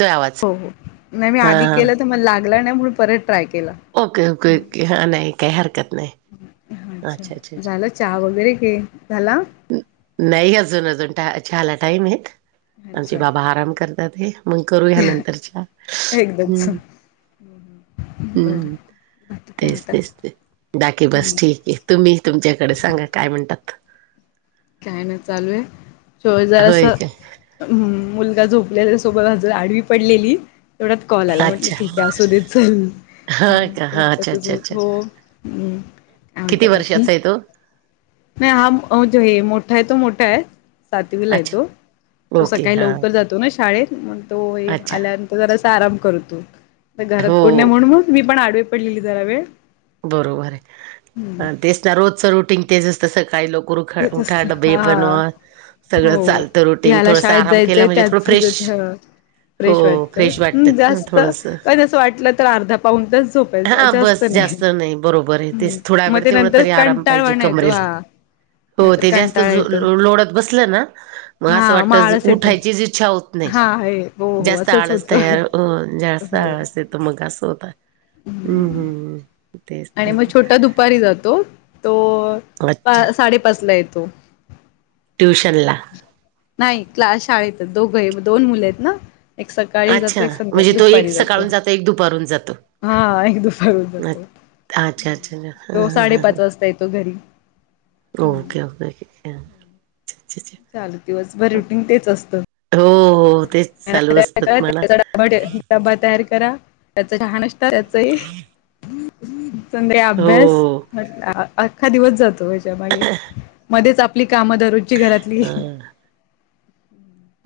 येतोय आवाज हो हो नाही मी हा आधी हा केलं तर मला लागला नाही म्हणून परत ट्राय केला. ओके ओके ओके, हा नाही काही हरकत नाही. हा अच्छा झाला चहा वगैरे काय झाला? नाही अजून अजून चहाला टाईम हे. आमचे अच्छा. बाबा आराम करतात हे मग करूया नंतरच्या चहा एकदाच हम्. बरं अं बाकी काय तेच म्हणता? तेच ते, बाकी बस हम्म ठीक. येतो मी तुमच्याकडं सांगा काय म्हणतात? काय ना चालू हाय, शो होय जरासं काय हम् मुलगा झोपला त्याच्यासोबत आडवी पडलेली. तेवढ्यात कॉल आला म्हटलं, अच्छा ठीक आहे असू दे चल. होय का हम्म हा अच्छा रक्तातच अच्छा हाय अच्छा हो, अं काय किती म्हणता बाकी? वर्षाचा आहे तो नाही हा [unintelligible] मोठा हाय तो मोठा हाय. सातवीला हाय अच्छा तो. तो ओके सकाळी हा लवकर जातो ना शाळेत, मग तो अच्छा आल्या तो जरासं आराम करतो. घरात हो कोण नाही म्हणून मग मी पण आडवी पडलेली जरा वेळ. बरोबर आहे. हम्म. तेच ना रोजचं रुटींग तेच असतं सकाळी लव उरखा तेच उठा असतं डबे हा बनवा, सगळं हो चालतं रुटीन. थोडसं आराम केला म्हणजे थोडं फ्रेश दिसत हां. हो फ्रेश वाटतं. फ्रेश हं वाटतात ना जास्त, थोडसं कधी असं वाटलं तर अर्धा पाऊण तास झोपायचं हा जास्त बस नाही. नाही बरोबर आहे, हम्म तेच थोड्या वेळ मग ते तेवढं नंतर तरी आराम पाहिजे कंटाळवाणा येतो कमरेला. हा हो नंतर ते जास्त कंटाळा येतो. लोळत बसलं ना मग. असं हा वाटत आळस येतं उठायचीच इच्छा होत नाही. हा आहे हो हो जास्त असंच आळस होतं तयार जास्त हो. आळस. तेत मग असं होताय. हं हं हम्म. हं. आणि मग छोटा दुपारी जातो, तो पा अच्छा साडेपाच ला येतो. ट्यूशनला. नाही क्लास शाळेत. दोघही दोन मुले आहेत ना‌. एक सकाळी जातो, अच्छा एक संध्या म्हणजे तो एक दुपारी जातो. सकाळून एक दुपारून जातो हा एक दुपारून जातो, अच्छा अच्छा अच्छा हां तो हां साडेपाच हां वाजता येतो घरी. ओके ओके [unintelligible] चालू दिवसभर रुटीन तेच असतं. हो हो तेच. [inaudible] [unintelligible] चालू असतात म्हणा डबा तयार करा, त्याचं चहा नाश्ता, त्याचं हे संध्याकाळी अभ्यास हो म अख्खा दिवस जातो ह्याच्या मागे. मध्येच आ ली कामं दररोजची घरातली. अ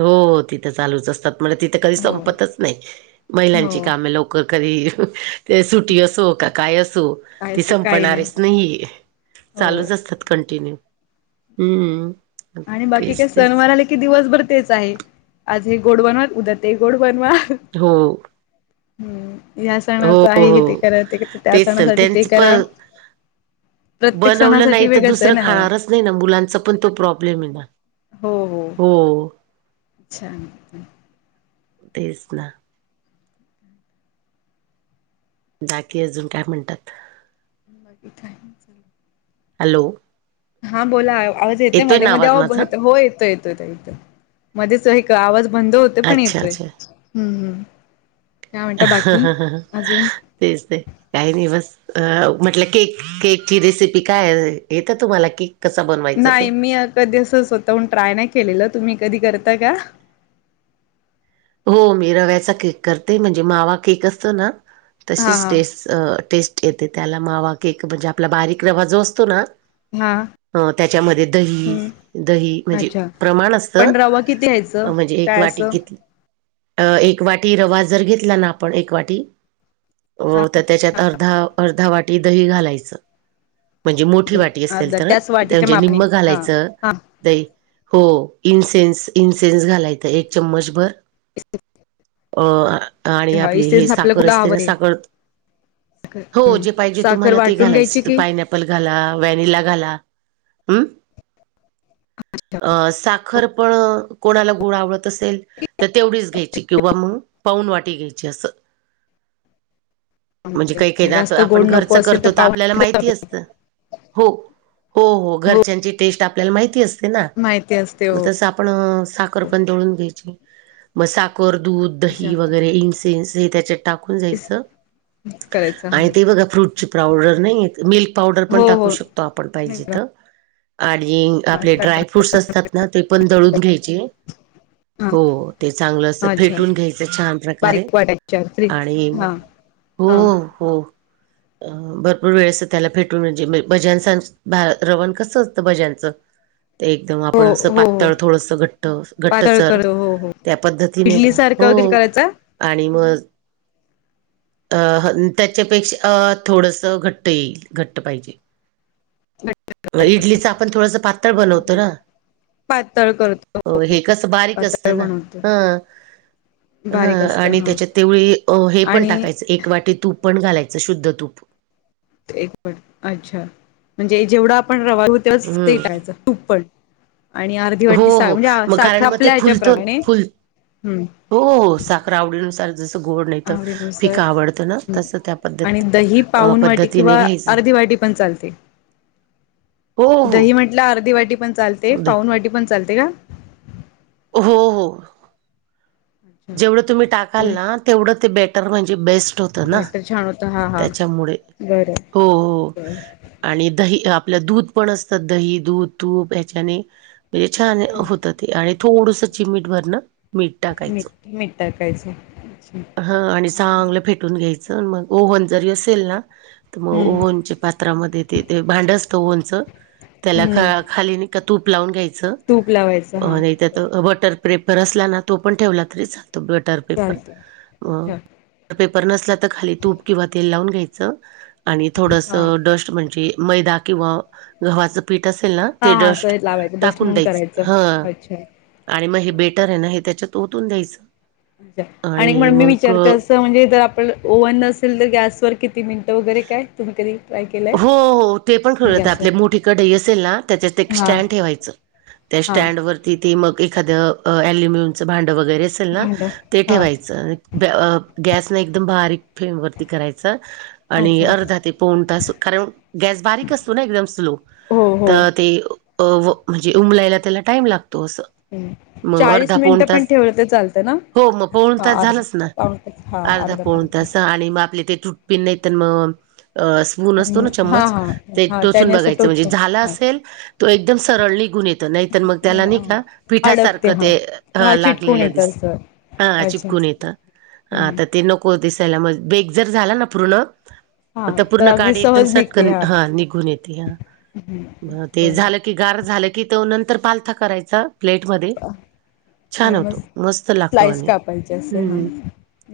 हो तिथं चालूच असतात, म्हणजे तिथं कधी हो संपतच नाहीत महिलांची हो कामे लव क कधी ते सुटी असो, का काय असो. काय ते सो काही नाही संपणारेच नाहीये, हो चालूच असतात कंटिन्यू. हं. आणि बाकी काय सनवार आले की की दिवसभर तेच आहे, आज हे गोड बनवा, उद्या ते गोड बनवा. हो. हं ह्या हो सणाच आहे हे ते हो करा, ते कसं त्या तेच सणासाठी ते त्यांच प करा. प्रत्येक बनवलं नाही सणासाठी तर वेगळंच आहे दुसरं ना हो. खाणारच नाही ना मुलांचा पण तो प्रॉब्लेम आहे ना. हो हो. हो. छान. तेच ना. बाकी अजून काय म्हणतात. [unintelligible] हॅलो. हा बोला आवाज येतेय‌ येतोय मध्ये ना मध्ये आवाज अहो माझा येतो हो येतोय. मध्येच एक आवाज बंद होत. ते पण अच्छा, येतोय, अच्छा. हम्म.. काय म्हणता बाकी अजून. तेच ते काही नाही बस. अ म्हटलं केक केकची रेसिपी काय, येतं तुम्हाला केक? कसा बनवायचा ते? नाही मी कधी असं स्वतःहून ट्राय नाही केलेलं, तुम्ही कधी करता का? हो मी रव्याचा केक करते. म्हणजे मावा केक असतो ना हा तशीच हा टेस्ट. टेस्ट येते त्याला मावा केक म्हणजे आपला बारीक रवा जो असतो ना. हा. अ तेच्यामध्ये दही हम्म दही म्हणजे अच्छा प्रमाण असतं. पण रवा किती घ्यायचं. म्हणजे एक काय वाटी असं घेतली. अ एक वाटी रवा जर घेतला ना आपण एक वाटी हा तर तेच्यात अर्ध दहा अर्धा वाटी दही घालायचं. म्हणजे मोठी वाटी असेल अर्धा तर, त्याच ते वाटीच्या म्हणजे मापने निम्मं हा घालायचं. हा दही हो इन्सेन्स इन्सेन्स घालायचं एक चम्मच भर. इसं. अ आणि आपली हे इसेन्स आपल्या साखर कुला असते हवं ना ते साखर. साखर हो जे पाहिजे साखर तुम्हाला ते वाटून घ्यायची घालायच. की पाय ऍपल घाला, व्हॅनिला घाला हम्म. अ साखर पण कोणाला गुळ आवडत असेल तर तेवढीच घ्यायची किंवा मग. पाऊन वाटी घ्यायची असं. म्हणजे काही काही जास्त आता गोड आपण नको घरच असेल करतो तर पाव आपल्याला माहित. हो हो.. घरच्यांची टेस्ट आपल्याला माहिती असंत. तेना माहिती असते मग हो तसं आप. पण साखर पण दळून घ्यायची. मग साखर अच्छा दही वगैरे इसं तिन्स हे तेच्यात टाकून जायचं करायचा आणि ते बघा फ्रूटची पावडर नाहीेत. मिल्क पावडर पण हो टाकू हो शकतो. आपण पाहिजे तर आणि. आपले ड्रायफ्रूट्स असतात ना, ते पण दळून घ्यायचे. हो ते चांगलं असतं, हा अच्छा फेटून घ्यायचं छान प्रकारे. बारीक वाटायच्या फ्री आणि हा हो हा हो.. भरपूर वेळेस. त्याला फेटून म्हणजे भज्यां रवण कसं असतं भज्यांचं. ते एकदम हो आपण असं हो हो पातळ थोडंसं घट्ट पातळ घट्टसर. कर हो हो त्या पद्धतीने इडली सारखं हो वगैरे करायचा आणि मग. अह त्याच्यापेक्षा अ थोडसं घट्ट येईल. घट्ट पाहिजे. इडलीचं आपण थोडंसं पातळ बनवतो ना. पातळ करतो हो हे कसं बारीक पातळ असतं ना. बनवतो हं.. ह बारीक असतं आणि हा तेच्यात तेवळी हे पण आणि टाकायचं एक वाटी तूप. पण घालायचं शुद्ध तूप. एक पट अच्छा, म्हणजे जेवढा आपण रवा तेवढा ते हम्म टाकायचं तूप पण. आणि अर्धी हो वाटी साख हो.. म्हणजे मग साखर कारण मग ते आपल्या फुलतो. ह्याच्याप्रमाणे फुल हम्म हो हो.. साखर आवडीनुसार. जसं गोड नाही तर आवडीनुसार फिका आवडतं ना हम्म तसं त्या आणि पद्धत दही अ पाऊन वाटी पद्धतीने किंवा घ्यायचं. अर्धी वाटी पण चालते. हो हो. ला अर्धी वाटी पन चालते. दे पाऊन वाटी पन चालते का. हो. हो. अच्छा जेवडं तुम्ही टाकाल पुढे ना तेवडं ते बेटर म्हणजे बेस्ट होतं ना बॅटर छान होतं हा हा त्याच्यामुळे बरं हो हो. बरं आणि दही आपल्या दूध पण असत दही, दूध, तूप हयाच्याने ये छान होतं ते आणि थोडूंस चिमीट भर ना मीठ. मीठ टाकायचं. मीठ टाकायचं. ह आणि चांगलं फेटून घ्यायचं. मग ओव्हन जरी असेल ना. त मग हम्म ओवनच्या पात्रामध्ये ते. ते भांड असतं ओवनचं त्याला हम्म खा खाली नाही का तूप लावून घ्यायचं तूप लावायचं अ हा नाही तर बरं अ अ वटर प्रेपर असला ना तो पण ठेवला तरी चालतो बटर पेपर. चालतय अ, हा. पेपर नसला तर खाली तूप किंवा तेल लावून घ्यायचं आणि हा थोडसं डस्ट म्हणजे मैदा किंवा. गव्हाचं पीठ असेल ना हा ते, हा डस्ट असं लावायचं टाकून डस्टमून द्यायच. करायचं हं... अच्छा आणि मग हे बर. बेटर आहे ना हे त्याच्यात ओतून द्यायचं. आणि म्हणून मी मग हो विचारतेस तवा म्हणजे जर आपण ओव्हन नसेल तर, गॅसवर किती मिनटं वगैरे काय तुम्ही कधी. ट्राय केलंय? हो हो ते पन खू हा [unintelligible] गॅसवर आपले मोठी कढईही असेल ना त्याच्यात हा स्टॅन्ड ठेवायचं. त्या हा स्टॅन्डवर तिथे मग एखादं अ अल्युमिनियमचं भांडं वगैरे असेल ना भांड ते हा ठेवायचं गॅस न एकदम बारीक फ्लेमवरती करायचा आणि अच्छा अर्धा ते पाऊण तास कारण गॅस बारीक असतो ना एकदम स्लो हो त हो ते अ व म्हणजे उमलायला त्याला टाईम लागतो असं. मग चाळीस अर्धा पाऊण मिनिटं पन तास ठेवलं त चालतंय ना. हो मग पोनं हा तास अर्धा झालाच ना पाऊण तास हा अर्धा पाऊण पोन तास आणि मग आपले ते टू पिन त्यां मम अ स्पून न असतो ना हा चमच हा ते हा टोचून त्याने असं बघायचं टोचून झाला अच्छा असेल तर, एकदम सरळ निघून येतो नाहीतर मग त्याला नाही का अडकते पिठासारखं हा हा चिटकून लागलेलं येत असं दिसतयं. ह आ चिपकून येतं. हम्म. ते नको दिसायला मग बेक जर झाला ना पूर्ण. हा तर पूर्ण अगदी काडी सह एकदम सटकन हं निघून येते हं ते बरं झालं की की गार झालं की तो नंतर पालथं करायचं प्लेटमध्ये छान आणि मग होतो मस्त लागतो स्लाइस आणि कापायचे असे हां. हम्म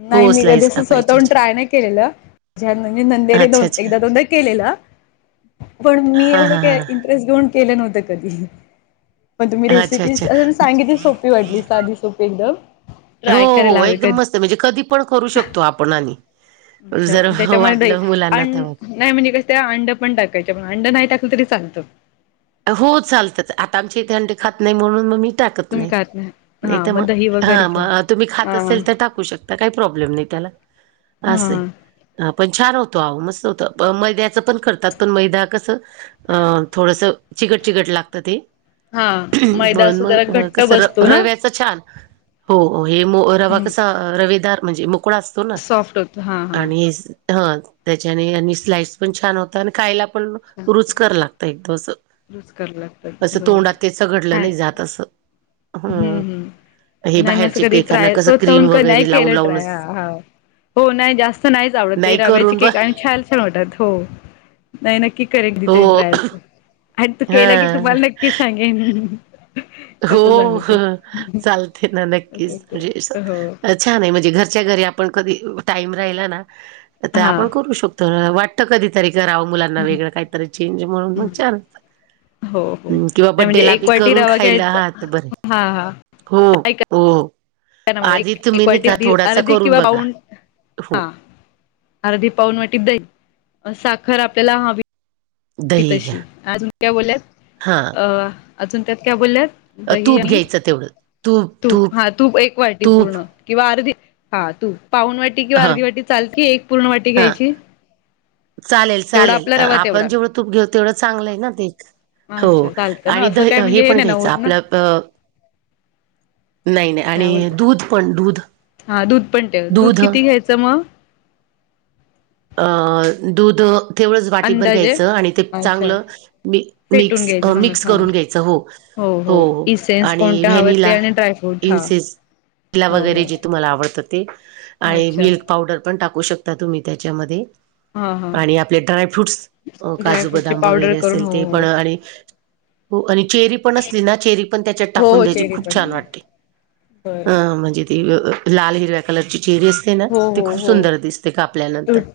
नाई हो मी कदी स्लाईस अस कापायच्या स्वतःहून ट्राय नाही केलेलं. [unintelligible] णजे नंदेरे अच्छा दोन अच्छा एकदा दोनदा केलेलं. पण मी हा एवढं हा काय हा इंटरेस्ट घेऊन केलं नव्हतं कधी? पण तुम्ही अच्छा रेसिपीस् अच्छा असं मी सांगितल त सोपी वाटली साधी, सोपी एकदम हो ट्राय करायला हो हवे एकदम कधी? मस्त म्हणजे कधी पण करू शकतो आपण आणि जर वाटलं मुलांना नाई म्हनजे कस त्या अंड पण टाकायच्या पण अंड नाई टाकलं तरी चालतं. हो चालतंच. आता आमची इथे अंडी खात नाही म्हणून मग मी टाकत तुम्ही नाही. खात नाही हा तर दही वगैरे ठेव. मग तुम्ही खात हा असेल तर टाकू शकता. आता काही प्रॉब्लेम नाही त्याला. हम्म असंय हम्म. पण छान होतो अहो मस्त होतं. मैद्याचं पण करतात, पण मैदा कसं अ थोडंसं चिगट चिगट लागत ते. हा मैदा म्हणून अस जरा मग घट्ट कसं बसतो ना रव्याचं छान. हो हो हे रवा कसा रवेदार म्हणजे मोकळा असतो ना सॉफ्ट होतो हा हा. आणि हा त्याच्याने आणि स्लाइस पण छान होतं आणि खायला पण रुचकर लागत एकदमं असं. युज करलंत. तसं तोंडात त्याच घडलं नाही जात असं. हम्म हं हम्म. हे नाही मी असं बाहेरचे कधी केकांना ट्राय कसं स्वतःहून क्रीम काय नाही वगैरे लावून केलं ट्राय हा लावूनच हा. हो नाही जास्त नाहीच आवडत ते नाही रव्याचे करून बघ केक आणि छान छान वाटतात हो. नाही नक्की करेन तरी हो ट्राय असं. आणि तो केला की हा तुम्हाला नक्की सांगेन. हो कसं झालं ते चालते ना नक्कीच म्हणजे हो असं छान आहे म्हणजे घरच्या घरी आपण कधी टाईम राहिला ना, ‌ तर हा आपण करू शकतो. वाट कधीतरी करावं मुलांना वेगळं काहीतरी चेंज म्हणून मग छान [unintelligible] हो हो हम्म किंवा नाही म्हणजे बड्डेला बी एक वाटी करून रवा खायला घ्यायचा आहात बर. हा हा हो ऐका हो.. आधी तुम्ही एक नाही का वाटी थोडासा अर्धी करून किंवा बघा पाऊन. हो हा... अर्धी पाऊन वाटी दही, साखर आपल्याला हवी ती दही घ्या तशी अजून काय बोलल्यात, अ हा अजून त्यात काय बोलल्यात दही तूप आणि घ्यायचं तेवढं तूप हा तूप एक वाटी तूप पूर्ण. किंवा अर्धी हा तूप पाऊन वाट एक किंवा हा अर्धी वाटी चालती. एक पूर्ण वाटी हा घ्यायची? चालेल जेवढा चालेल आपला रवा तेवढा आपण जेवढं तूप घेऊ तेवढं चांगलं आहे ना ते. हो अच्छा चालतं ना आणि असं काय दह हे म्हणजे पण नाही ना घ्यायचं होत ना आपलं अ नाही नाही काय आणि बोलत दूध पण दूध. हा दूध पण ठेवं. ‌ दूध किती घ्यायचं मग? आ दुध तेवढंच वाटीभर अंदाजे घ्यायचं आणि ते अच्छा चांगलं फेटून मिक-मिक्स घ्यायचं अं मिक्स चांगलं करून हा घ्यायचं हो. हो इसेन्स आणि कोणत्या हवं ते व्हॅनिला आणि ड्रायफ्रूट हा इन्सेस किला हा वगैरे हो जे तुम्हाला आवडतं ते आणि अच्छा मिल्क पावडर पण टाकू शकता तुम्ही त्याच्यामध्ये. हा हा आणि आपले ड्राय फ्रूट्स अं काजू, ड्रायफ्रूटची बदाम पावडर वगैरे करून असेल हो ते पण हो आणि हो आणि चेरी ती पण असली ना चेरी पण त्याच्यात हो टाकून हो द्यायची चेरी खूप पण छान वाटते. बरं अं म्हणजे ती अ लाल हिरव्या कलरची चेरी असते ना, हो ती हो खूप हो सुंदर दिसते काप कापल्यानंतर टूट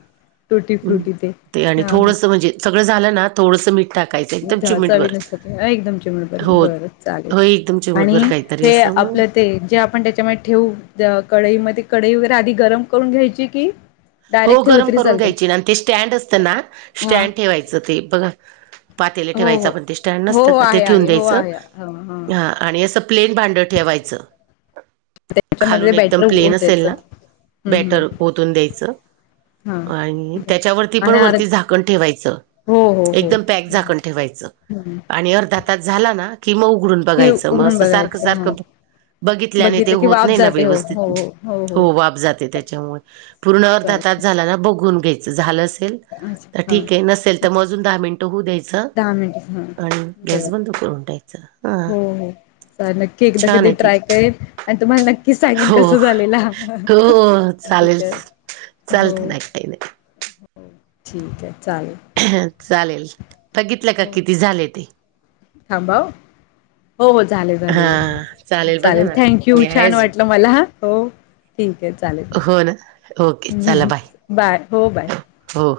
टुटी हम्म फ्रुटी ते आणि हा थोडंसं म्हणजे सगळं झालं ना थोडंसं मीठ टाक. हा ते चवीनुसार एकदम चिमूटभर हो बरं चालेल. हो एकदम आणि चिमटभर काहीतरी हे असं मग आपलं ते जे आपण तेच्यामध्ये ठेवू. कढईमध्ये कढई वगैरे आधी गरम करून घ्यायची की. हो डायरेक्ट ठेवलं गरम तरी करून चालतं घ्यायची आणि ते स्टँड असतं ना हा स्टँड ठेवायचं ते बघा. पातेल हो ठेवायच हो आपण ते स्टँड हो नसतं हो का ते आहे ठेवून आहे हो द्यायचं. आहे ह हा.. आणि असं प्लेन भांड ठेवायचं. त्याच्यामध्ये खालून एकदम बॅटर प्लेन असेल होत्याच ना, हम्म ब्याटर ओतून द्यायचं. आणि हम्म हा तेच्यावरती पण आणि अर वरती झाक कण ठेवायचं हो हो हो एकदम पॅक झाकण ठेवायचं हम्म आणि अर्धा तास झाला ना की मग उघडून कि बघायचं, मग उघडून असं सारखं बघायचं हा सारखं. बघितल्याने ते बघितलं की होत वाफ नाही ना जाते हो हो व्यवस्थित हो वाफ जाते तेच्यामुळे. पूर्ण अर्धा तास चालतंय झाला ना बघून घ्यायचं झालं असेल. तर अच्छा ठीक आहे नसेल हां तर मग अजून दहा मिनटं होऊ द्यायचं, दहा मिनिट हां आणि गॅस बरं बंद करून टाक चा आ.. हो हो नक्की एकदा कधी ट्राय करेन आणि, तुम्हाला नक्कीच सांगेन हो कसं झालेला. हो चालेल ठीक आहे हो चालत ना काय नाही. हो ठीक आहे चालेल. चालेल बघितलं का किती झाले ते. थांबव. हो हो झाले झाले हा बघा चालेल ना थँक यू. मी आहे छान अजून वाटलं मला हो. ठीक आहे चालेल. हो ना ओके चला बाय हो बाय. हो.